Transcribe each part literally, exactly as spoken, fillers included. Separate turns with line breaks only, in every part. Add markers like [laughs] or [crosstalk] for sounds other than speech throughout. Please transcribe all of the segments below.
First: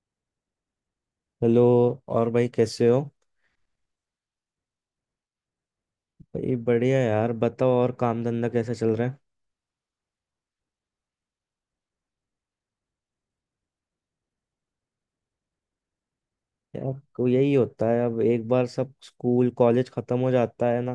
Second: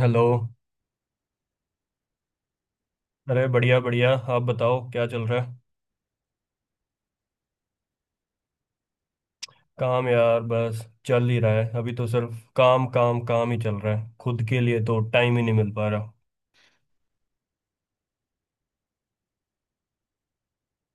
Hello.
Hello. और भाई कैसे हो?
अरे, बढ़िया बढ़िया, आप बताओ क्या चल रहा है।
भाई बढ़िया यार, बताओ। और काम धंधा कैसा चल रहा है?
काम यार, बस चल ही रहा है। अभी तो सिर्फ काम काम काम ही चल रहा है, खुद के लिए तो टाइम ही नहीं मिल पा रहा।
यार को यही होता है, अब एक बार सब स्कूल कॉलेज खत्म हो जाता है ना,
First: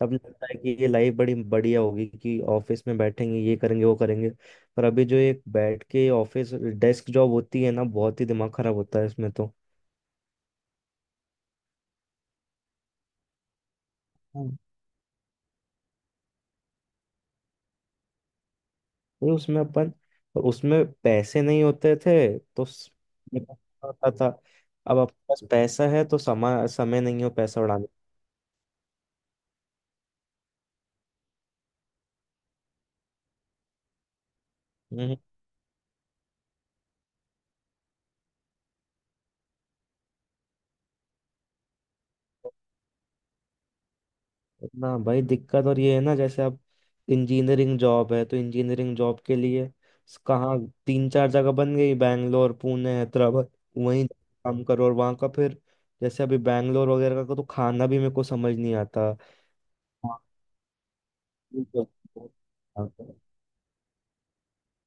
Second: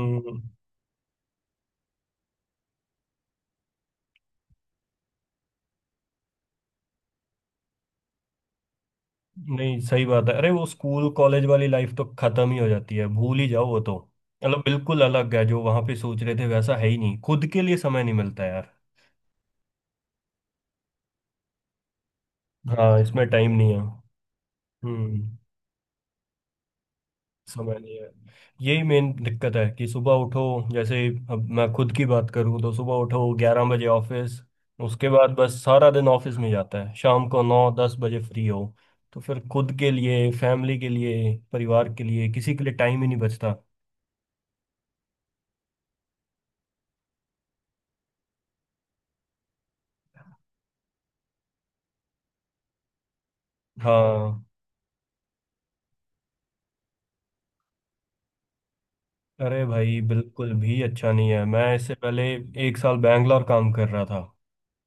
तब लगता है कि ये लाइफ बड़ी बढ़िया होगी कि ऑफिस में बैठेंगे, ये करेंगे, वो करेंगे। पर अभी जो एक बैठ के ऑफिस डेस्क जॉब होती है ना, बहुत ही दिमाग खराब होता है इसमें तो।
नहीं, सही बात है। अरे वो स्कूल कॉलेज वाली लाइफ तो खत्म ही हो जाती है, भूल ही जाओ वो तो।
हाँ।
मतलब बिल्कुल अलग है, जो वहां पे सोच रहे थे वैसा है ही नहीं। खुद के लिए समय नहीं मिलता यार।
ये उसमें अपन और उसमें पैसे नहीं होते थे तो स-
हाँ, इसमें टाइम नहीं है।
होता था। अब अपने
हम्म।
पास पैसा है तो समय समय नहीं हो पैसा
समय
उड़ाने।
नहीं है। यही मेन दिक्कत है कि सुबह उठो। जैसे अब मैं खुद की बात करूँ, तो सुबह उठो, ग्यारह बजे ऑफिस। उसके
हम्म।
बाद बस सारा दिन ऑफिस में जाता है, शाम को नौ दस बजे फ्री हो। तो फिर खुद के लिए, फैमिली के लिए, परिवार के लिए, किसी के लिए टाइम ही नहीं बचता।
ना भाई, दिक्कत और ये है ना जैसे अब इंजीनियरिंग जॉब है तो इंजीनियरिंग जॉब के लिए स- कहाँ तीन चार जगह बन गई, बैंगलोर, पुणे, हैदराबाद। वहीं
हाँ।
काम करो और वहाँ का फिर जैसे अभी बैंगलोर वगैरह का तो खाना भी मेरे को समझ नहीं आता।
अरे भाई,
हाँ,
बिल्कुल भी अच्छा नहीं है। मैं
बिल्कुल।
इससे पहले एक साल बैंगलोर काम कर रहा था।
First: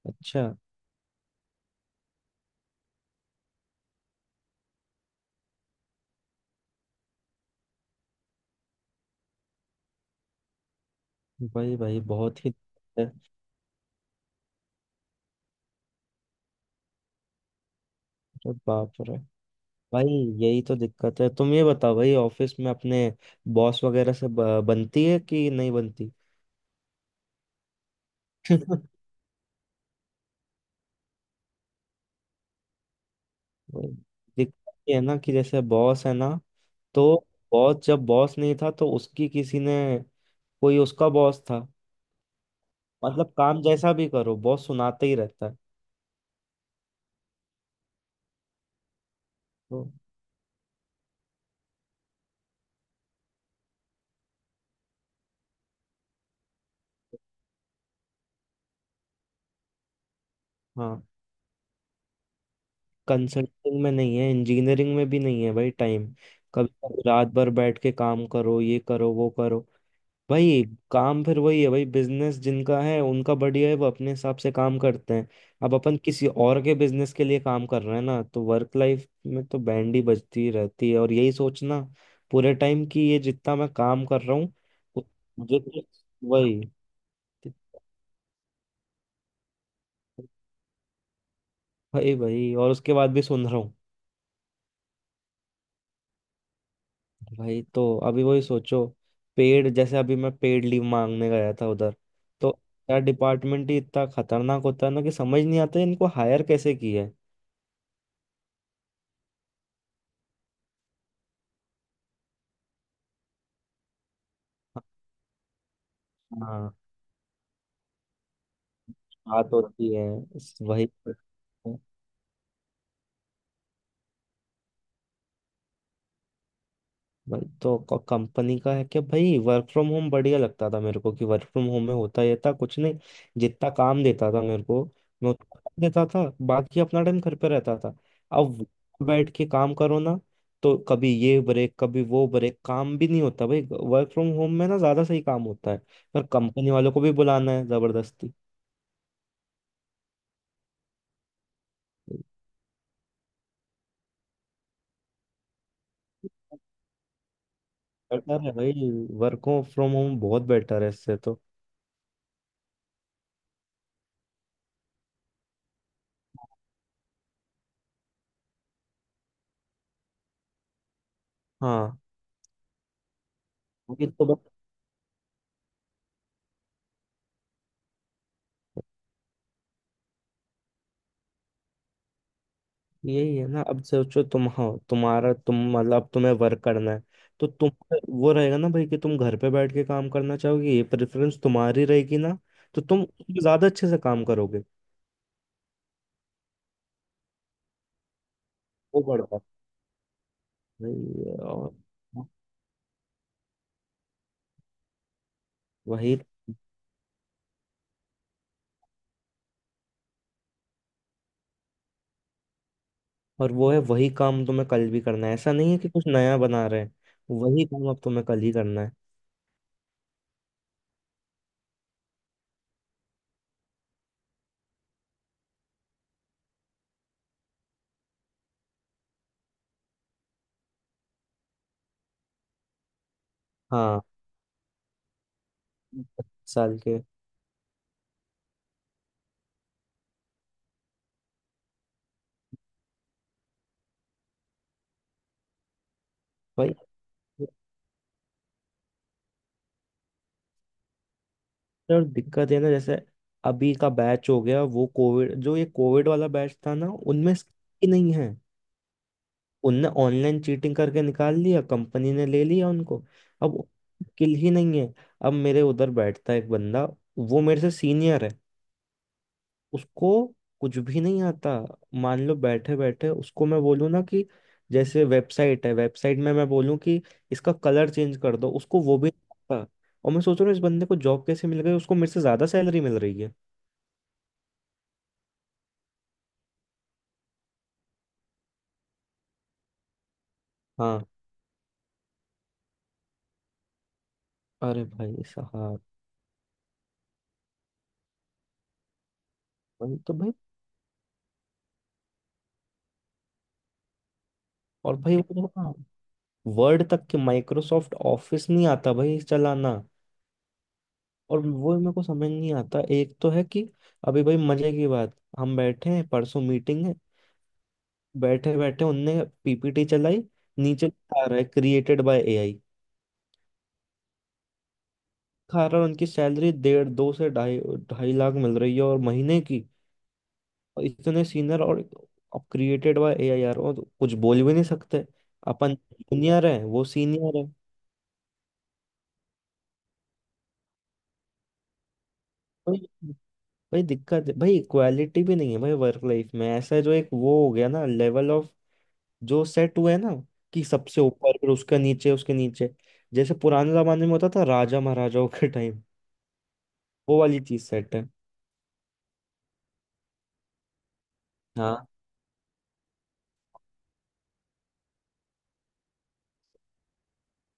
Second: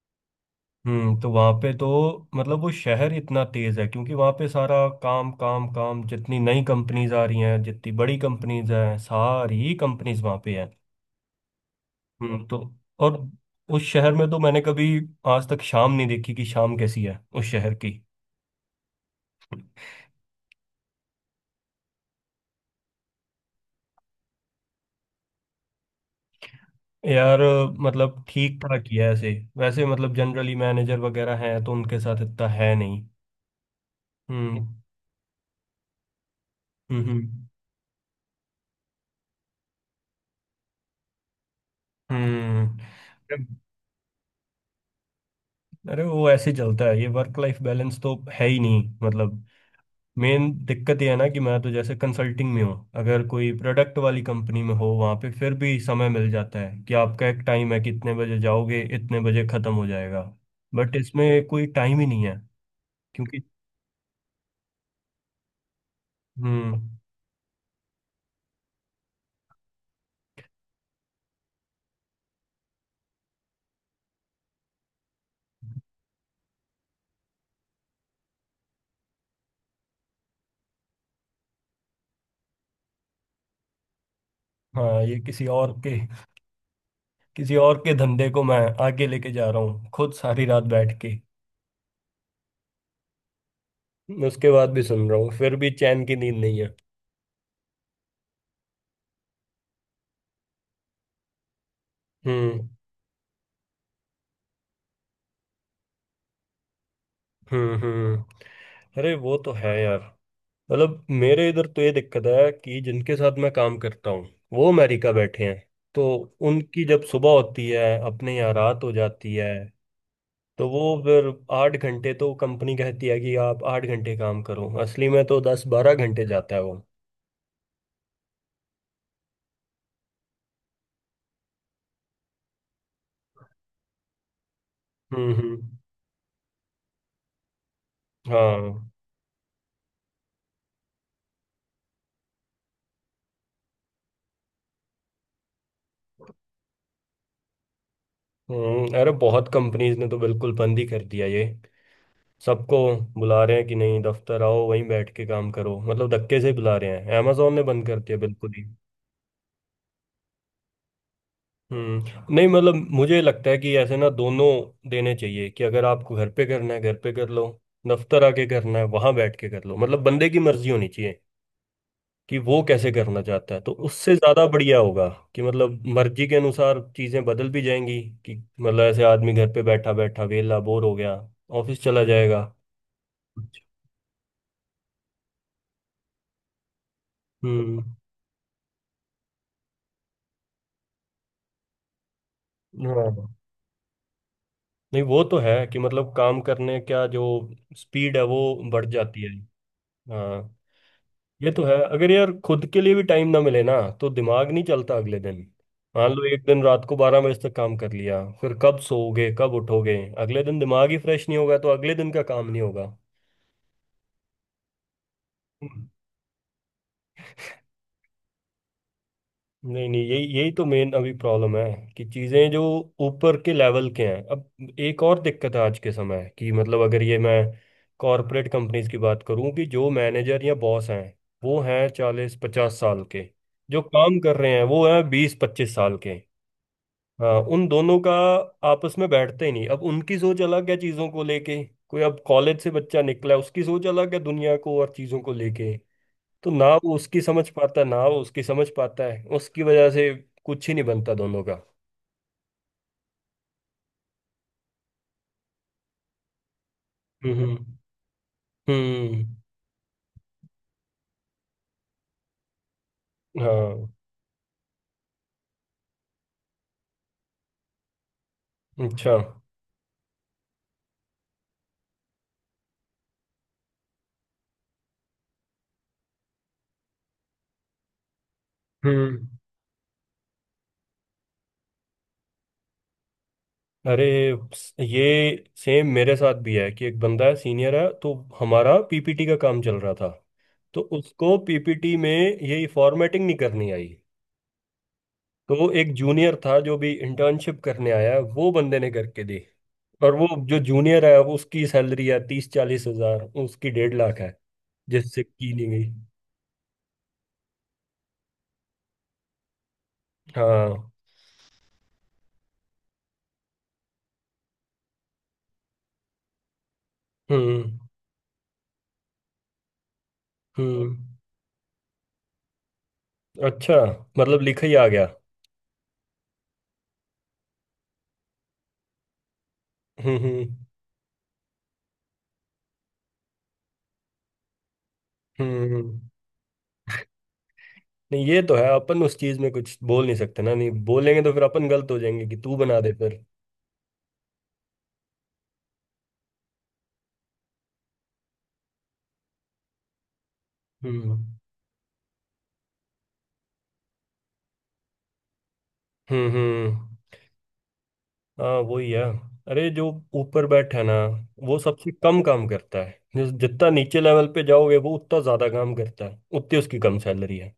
अच्छा।
हम्म। तो वहाँ पे तो मतलब वो शहर इतना तेज है, क्योंकि वहाँ पे सारा काम काम काम। जितनी नई कंपनीज आ रही हैं, जितनी बड़ी कंपनीज हैं, सारी कंपनीज वहाँ पे हैं।
भाई भाई,
हम्म।
बहुत ही
तो
दिक्कत है।
और उस शहर में तो मैंने कभी आज तक शाम नहीं देखी, कि शाम कैसी है उस शहर की।
अरे बाप रे! भाई यही तो दिक्कत है। तुम ये बताओ भाई, ऑफिस में अपने बॉस वगैरह से ब- बनती है कि नहीं बनती?
यार मतलब ठीक ठाक ही
[laughs]
है ऐसे। वैसे मतलब जनरली मैनेजर वगैरह हैं, तो उनके साथ इतना है नहीं। हम्म।
दिक्कत ये है ना कि जैसे बॉस है ना, तो
हम्म।
बॉस जब बॉस नहीं था तो उसकी किसी ने, कोई उसका बॉस था।
हम्म।
मतलब
हम्म।
काम जैसा भी करो, बॉस सुनाते ही रहता है
अरे वो ऐसे चलता है, ये वर्क लाइफ बैलेंस तो है ही नहीं, मतलब।
तो।
मेन दिक्कत ये है ना कि मैं तो जैसे कंसल्टिंग में हूँ। अगर कोई प्रोडक्ट वाली कंपनी में हो, वहाँ पे फिर भी समय मिल जाता है, कि आपका एक टाइम है कि इतने बजे जाओगे, इतने बजे ख़त्म हो जाएगा। बट
हाँ,
इसमें कोई टाइम ही नहीं है, क्योंकि।
कंसल्टिंग में नहीं है, इंजीनियरिंग में भी नहीं है भाई टाइम। कभी
हम्म।
कभी रात भर बैठ के काम करो, ये करो, वो करो। भाई काम फिर वही है भाई, बिजनेस जिनका है उनका बढ़िया है, वो अपने हिसाब से काम करते हैं। अब अपन किसी और के बिजनेस के लिए काम कर रहे हैं ना, तो वर्क लाइफ में तो बैंड ही बजती रहती है। और यही सोचना पूरे टाइम कि ये जितना मैं काम कर रहा हूँ,
हाँ,
उ-
ये किसी
मुझे
और
तो
के
वही।
किसी और के धंधे को मैं आगे लेके जा रहा हूँ, खुद सारी रात बैठ के।
भाई भाई, और उसके बाद भी सुन रहा हूँ।
उसके बाद भी सुन रहा हूँ, फिर भी चैन की नींद नहीं है।
भाई तो अभी वही सोचो पेड, जैसे अभी मैं पेड लीव मांगने गया था उधर, तो
हम्म।
यार डिपार्टमेंट ही इतना खतरनाक होता है ना कि समझ नहीं आता है इनको हायर कैसे किया है।
हम्म। हम्म। अरे वो तो है यार। मतलब मेरे इधर तो ये दिक्कत है, कि जिनके साथ मैं काम करता हूँ, वो अमेरिका बैठे हैं। तो
हाँ,
उनकी जब सुबह होती है, अपने यहाँ रात हो जाती है।
बात होती है। इस-
तो वो
वही।
फिर आठ घंटे तो कंपनी कहती है कि आप आठ घंटे काम करो, असली में तो दस बारह घंटे जाता है वो।
वही तो कंपनी का है कि भाई वर्क फ्रॉम होम बढ़िया लगता था मेरे को, कि वर्क फ्रॉम होम में होता ये था, कुछ नहीं, जितना काम देता था मेरे को मैं
हम्म।
उतना
हम्म।
काम देता था, बाकी अपना टाइम घर पे रहता था। अब
हाँ।
बैठ के काम करो ना, तो कभी ये ब्रेक, कभी वो ब्रेक, काम भी नहीं होता भाई। वर्क फ्रॉम होम में ना ज्यादा सही काम होता है, पर कंपनी वालों को भी बुलाना है जबरदस्ती।
हम्म, अरे बहुत कंपनीज ने तो बिल्कुल बंद ही कर दिया ये। सबको बुला रहे हैं, कि नहीं दफ्तर आओ, वहीं बैठ के काम करो। मतलब धक्के से ही बुला रहे हैं। अमेजोन ने बंद कर दिया
बेटर
बिल्कुल।
है भाई, वर्क फ्रॉम होम बहुत बेटर है इससे तो।
हम्म। नहीं, मतलब मुझे लगता है कि ऐसे ना दोनों देने चाहिए। कि अगर आपको घर पे करना है, घर पे कर लो। दफ्तर आके करना है, वहां बैठ के कर लो। मतलब बंदे की मर्जी होनी चाहिए
हाँ,
कि वो कैसे करना चाहता है, तो
ये
उससे
तो बस।
ज्यादा बढ़िया होगा। कि मतलब मर्जी के अनुसार चीजें बदल भी जाएंगी। कि मतलब ऐसे आदमी घर पे बैठा बैठा वेला बोर हो गया, ऑफिस चला जाएगा।
यही है ना, अब सोचो तुम हो, तुम्हारा तुम मतलब अब तुम्हें वर्क करना है तो तुम,
हम्म।
वो रहेगा ना भाई कि तुम घर पे बैठ के काम करना चाहोगे, ये प्रेफरेंस तुम्हारी रहेगी ना, तो तुम
हाँ।
उसमें ज्यादा अच्छे से काम करोगे।
नहीं, वो तो है कि मतलब काम करने का जो स्पीड है, वो बढ़
वो
जाती है।
बढ़ता है।
हाँ,
वही है,
ये तो
और
है। अगर यार खुद के लिए भी टाइम ना मिले ना, तो दिमाग नहीं चलता अगले दिन। मान
वही।
लो एक दिन रात को बारह बजे तक काम कर लिया, फिर कब सोओगे कब उठोगे। अगले दिन दिमाग ही फ्रेश नहीं होगा, तो अगले दिन का काम नहीं होगा।
और वो है वही काम तुम्हें कल भी करना है, ऐसा नहीं है
हम्म।
कि कुछ नया बना रहे हैं। वही काम अब तुम्हें कल ही करना है।
नहीं नहीं, यही यही तो मेन अभी प्रॉब्लम है। कि चीजें जो ऊपर के लेवल के हैं। अब एक और दिक्कत है आज के समय, कि मतलब अगर ये मैं कॉरपोरेट कंपनीज की बात करूं, कि जो मैनेजर या बॉस हैं, वो हैं चालीस पचास साल के। जो
हाँ,
काम कर रहे हैं, वो हैं बीस पच्चीस साल के।
पच्चीस साल के।
हाँ, उन दोनों का आपस में बैठते ही नहीं। अब उनकी सोच अलग है चीज़ों को लेके। कोई अब कॉलेज से बच्चा निकला है, उसकी सोच अलग है दुनिया को और चीज़ों को लेके। तो ना
भाई
वो उसकी समझ पाता, ना वो उसकी समझ पाता है। उसकी वजह से कुछ ही नहीं बनता दोनों का।
और दिक्कत है ना, जैसे अभी का बैच हो गया वो कोविड, जो ये कोविड वाला बैच था ना, उनमें
हम्म।
स्किल ही नहीं है।
हम्म।
उनने ऑनलाइन चीटिंग करके निकाल लिया, कंपनी ने ले लिया उनको। अब
हाँ।
किल ही नहीं है। अब मेरे उधर बैठता है एक बंदा, वो मेरे से सीनियर है।
अच्छा।
उसको कुछ भी नहीं आता। मान लो बैठे बैठे उसको मैं बोलूँ ना कि जैसे वेबसाइट है, वेबसाइट में मैं बोलूँ कि इसका कलर चेंज कर दो, उसको वो भी
हम्म।
नहीं आता। और मैं सोच रहा हूँ इस बंदे को जॉब कैसे मिल गई, उसको मेरे से ज्यादा सैलरी मिल रही है।
अरे, स- ये सेम मेरे साथ भी है, कि एक बंदा है सीनियर है। तो हमारा पीपीटी का काम चल रहा था, तो
हाँ,
उसको पीपीटी में ये फॉर्मेटिंग नहीं करनी आई।
अरे भाई
तो
साहब।
एक जूनियर था जो भी इंटर्नशिप करने आया, वो बंदे ने करके दी।
वही तो
और वो
भाई,
जो जूनियर है, वो उसकी सैलरी है तीस चालीस हजार, उसकी डेढ़ लाख है।
और भाई
जिससे की नहीं
वो,
गई।
वर्ड तक के माइक्रोसॉफ्ट ऑफिस नहीं आता भाई चलाना।
हाँ।
और वो मेरे को समझ नहीं आता, एक तो है कि अभी भाई मजे की बात, हम बैठे हैं परसों मीटिंग है,
हम्म।
बैठे बैठे उनने पीपीटी चलाई, नीचे
हम्म।
लिखा रहा है क्रिएटेड बाय ए आई।
अच्छा। मतलब लिखा ही आ गया।
खा रहा है, उनकी सैलरी डेढ़ दो से ढाई, ढाई लाख मिल रही है और महीने की,
हम्म। हम्म।
और इतने सीनियर, और अब क्रिएटेड बाय ए आई यार, और कुछ बोल भी नहीं सकते।
हम्म।
अपन
हम्म।
जूनियर है वो सीनियर
नहीं ये तो है, अपन उस चीज में कुछ बोल नहीं सकते ना। नहीं बोलेंगे तो फिर अपन गलत हो जाएंगे, कि तू
है।
बना दे फिर।
भाई दिक्कत है भाई, इक्वालिटी भी नहीं है भाई। वर्क लाइफ में ऐसा है, जो एक वो हो गया ना, लेवल ऑफ जो सेट हुआ है ना, कि सबसे
हम्म।
ऊपर, फिर उसके नीचे, उसके नीचे, जैसे पुराने जमाने में होता था राजा महाराजाओं के टाइम,
हम्म। हम्म।
वो वाली चीज सेट है।
हाँ, वही है। अरे, जो ऊपर बैठा है ना, वो
हाँ,
सबसे कम काम करता है। जिस जितना नीचे लेवल पे जाओगे, वो उतना ज्यादा काम करता है, उतनी उसकी कम सैलरी है।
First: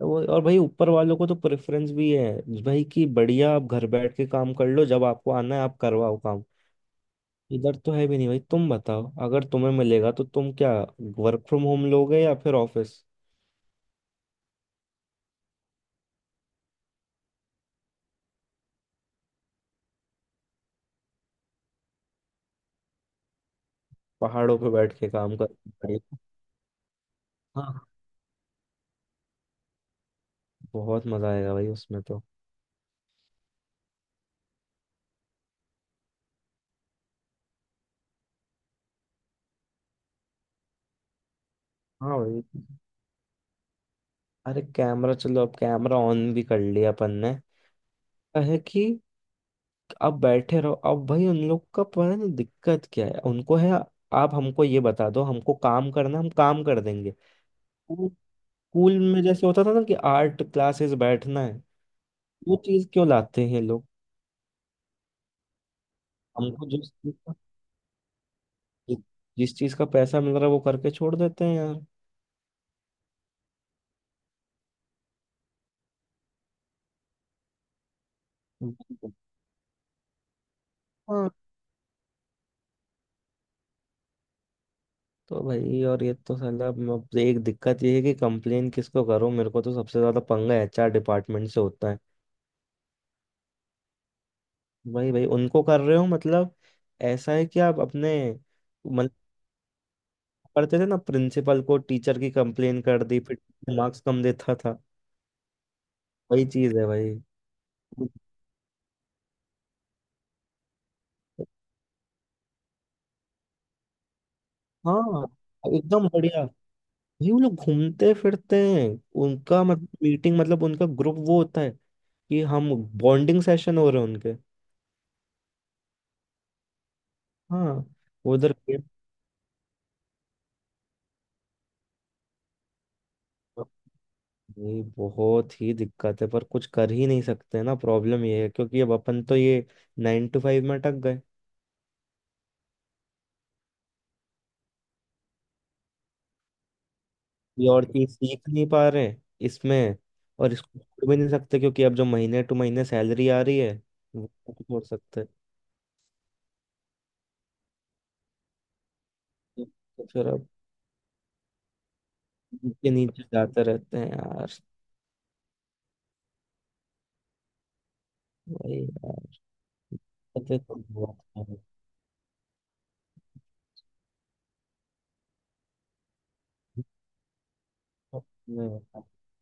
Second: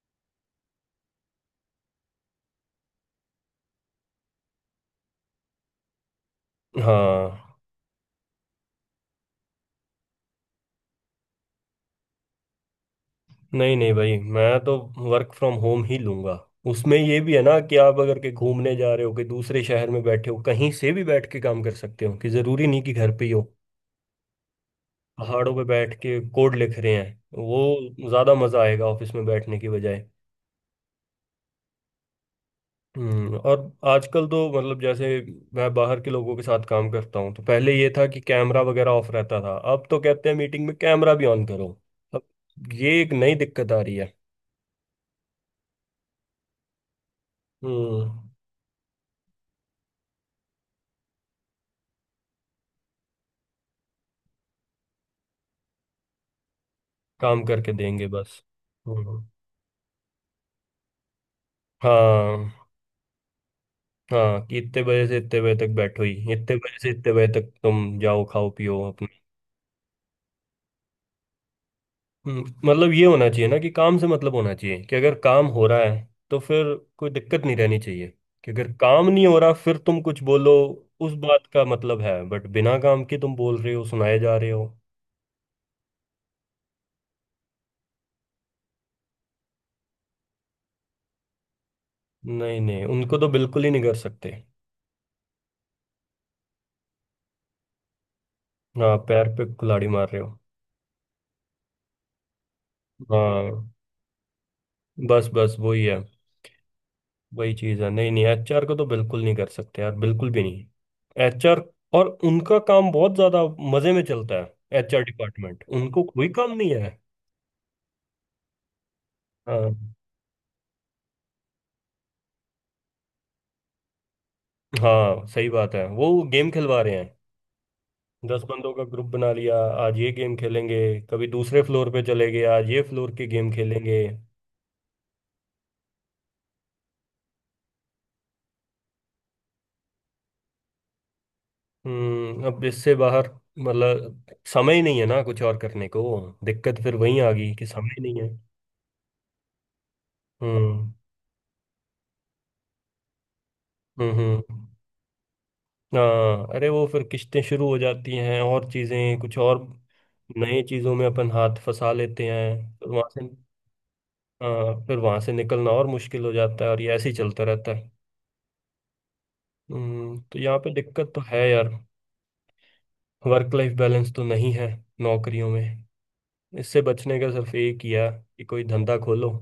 वो। और भाई ऊपर वालों को तो प्रेफरेंस भी है भाई कि बढ़िया आप घर बैठ के काम कर लो, जब आपको आना है आप करवाओ काम।
हाँ।
इधर तो है भी नहीं भाई। तुम बताओ, अगर तुम्हें मिलेगा तो तुम क्या वर्क फ्रॉम होम लोगे या फिर ऑफिस?
नहीं नहीं भाई, मैं तो वर्क फ्रॉम होम ही लूंगा। उसमें ये भी है ना कि आप अगर के घूमने जा रहे हो, कि दूसरे शहर में बैठे हो, कहीं से भी बैठ के काम कर सकते हो। कि जरूरी नहीं कि घर पे ही हो।
पहाड़ों पे बैठ के काम कर।
पहाड़ों पे बैठ के कोड लिख रहे हैं, वो
हाँ,
ज्यादा मजा आएगा ऑफिस में बैठने की बजाय।
बहुत मजा आएगा भाई उसमें तो।
हम्म। और आजकल तो मतलब जैसे मैं बाहर के लोगों के साथ काम करता हूँ, तो पहले ये था कि कैमरा वगैरह ऑफ रहता था, अब तो कहते हैं मीटिंग में कैमरा भी ऑन करो।
हाँ
अब
भाई।
ये एक नई दिक्कत आ रही है।
अरे कैमरा, चलो अब कैमरा ऑन भी कर लिया अपन ने,
हम्म।
क्या है कि अब बैठे रहो, अब भाई उन लोग का पता नहीं दिक्कत क्या है, उनको है। आप हमको ये बता दो हमको काम करना है, हम काम कर देंगे।
काम करके देंगे
वो
बस।
स्कूल में
हम्म।
जैसे होता था ना कि आर्ट क्लासेस बैठना है,
हाँ।
वो चीज क्यों लाते हैं ये लोग?
हाँ, कि इतने बजे से इतने बजे तक बैठो ही, इतने
हमको
बजे
जिस
से इतने
चीज
बजे
का,
तक तुम जाओ खाओ पियो।
जिस चीज का पैसा मिल रहा है वो करके छोड़ देते हैं यार।
हम्म, मतलब ये होना चाहिए ना कि काम से मतलब होना चाहिए। कि अगर काम हो रहा है, तो फिर कोई दिक्कत नहीं रहनी चाहिए। कि अगर काम नहीं हो रहा, फिर तुम कुछ बोलो, उस
हाँ,
बात का मतलब है। बट बिना काम के तुम बोल रहे हो, सुनाए जा रहे हो।
तो भाई। और ये तो साला म- अब एक दिक्कत ये है कि कंप्लेन किसको करो? मेरे को तो सबसे ज्यादा पंगा एच आर डिपार्टमेंट से होता है।
नहीं नहीं, उनको तो बिल्कुल ही नहीं कर सकते।
भाई भाई उनको कर रहे हो मतलब, ऐसा है कि आप अपने,
हाँ,
मतलब
पैर पे कुल्हाड़ी मार रहे हो।
करते थे ना प्रिंसिपल को टीचर की कंप्लेन कर दी फिर
हाँ।
मार्क्स कम देता था।
बस बस वही है।
वही चीज है भाई।
वही चीज़ है। नहीं नहीं एचआर को तो बिल्कुल नहीं कर सकते यार, बिल्कुल भी नहीं। एचआर और उनका काम बहुत ज्यादा मजे में चलता है। एचआर
हाँ,
डिपार्टमेंट, उनको
एकदम
कोई
बढ़िया।
काम नहीं है।
भाई वो लोग घूमते फिरते हैं, उनका
हाँ।
मतलब मीटिंग मतलब उनका ग्रुप वो होता है कि हम बॉन्डिंग सेशन हो रहे हैं उनके।
हाँ, सही बात है, वो गेम खिलवा रहे हैं।
हाँ, वो
दस
उधर।
बंदों का ग्रुप बना लिया, आज ये गेम खेलेंगे। कभी दूसरे फ्लोर पे चले गए, आज ये फ्लोर के गेम खेलेंगे।
ये बहुत ही दिक्कत है पर कुछ कर ही नहीं सकते ना, प्रॉब्लम ये है क्योंकि अब अपन तो ये नाइन टू फाइव में अटक गए।
हम्म। अब इससे बाहर मतलब समय ही नहीं है ना कुछ और करने को। दिक्कत फिर वही आ गई, कि
ये और
समय ही
चीज
नहीं है।
सीख नहीं पा रहे इसमें, और इसको
हम्म।
छोड़ भी नहीं सकते क्योंकि अब जो महीने टू महीने सैलरी आ रही है
हम्म।
वो
हम्म,
नहीं छोड़ सकते।
हाँ, अरे वो फिर किस्तें शुरू हो जाती हैं और चीजें कुछ और।
तो फिर अब
नए चीजों में अपन हाथ फंसा लेते हैं, फिर
नीचे
वहां
नीचे
से।
जाते रहते हैं यार।
हाँ, फिर वहां से निकलना और मुश्किल हो जाता है, और ये ऐसे ही चलता रहता है।
वही यार,
हम्म, तो यहाँ
पते
पे
तो
दिक्कत
बहुत
तो है
है।
यार। वर्क लाइफ बैलेंस तो नहीं है नौकरियों में। इससे बचने का सिर्फ एक ही है, कि कोई धंधा खोलो।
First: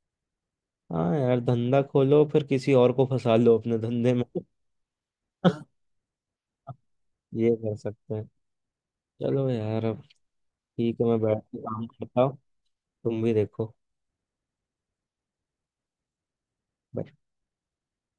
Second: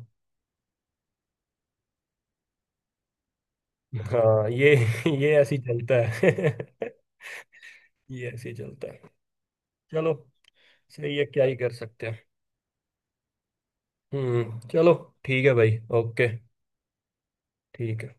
हाँ यार, धंधा खोलो फिर किसी और को फंसा लो अपने धंधे में।
हाँ।
[laughs]
ये ये ऐसे ही चलता है। [laughs]
ये कर सकते हैं।
ये ऐसे ही चलता है।
चलो यार, अब
चलो,
ठीक है,
सही
मैं
है,
बैठ
क्या ही
के
कर
काम
सकते
करता
हैं।
हूँ, तुम भी देखो।
हम्म, चलो, ठीक है भाई, ओके।
Bye.
ठीक है।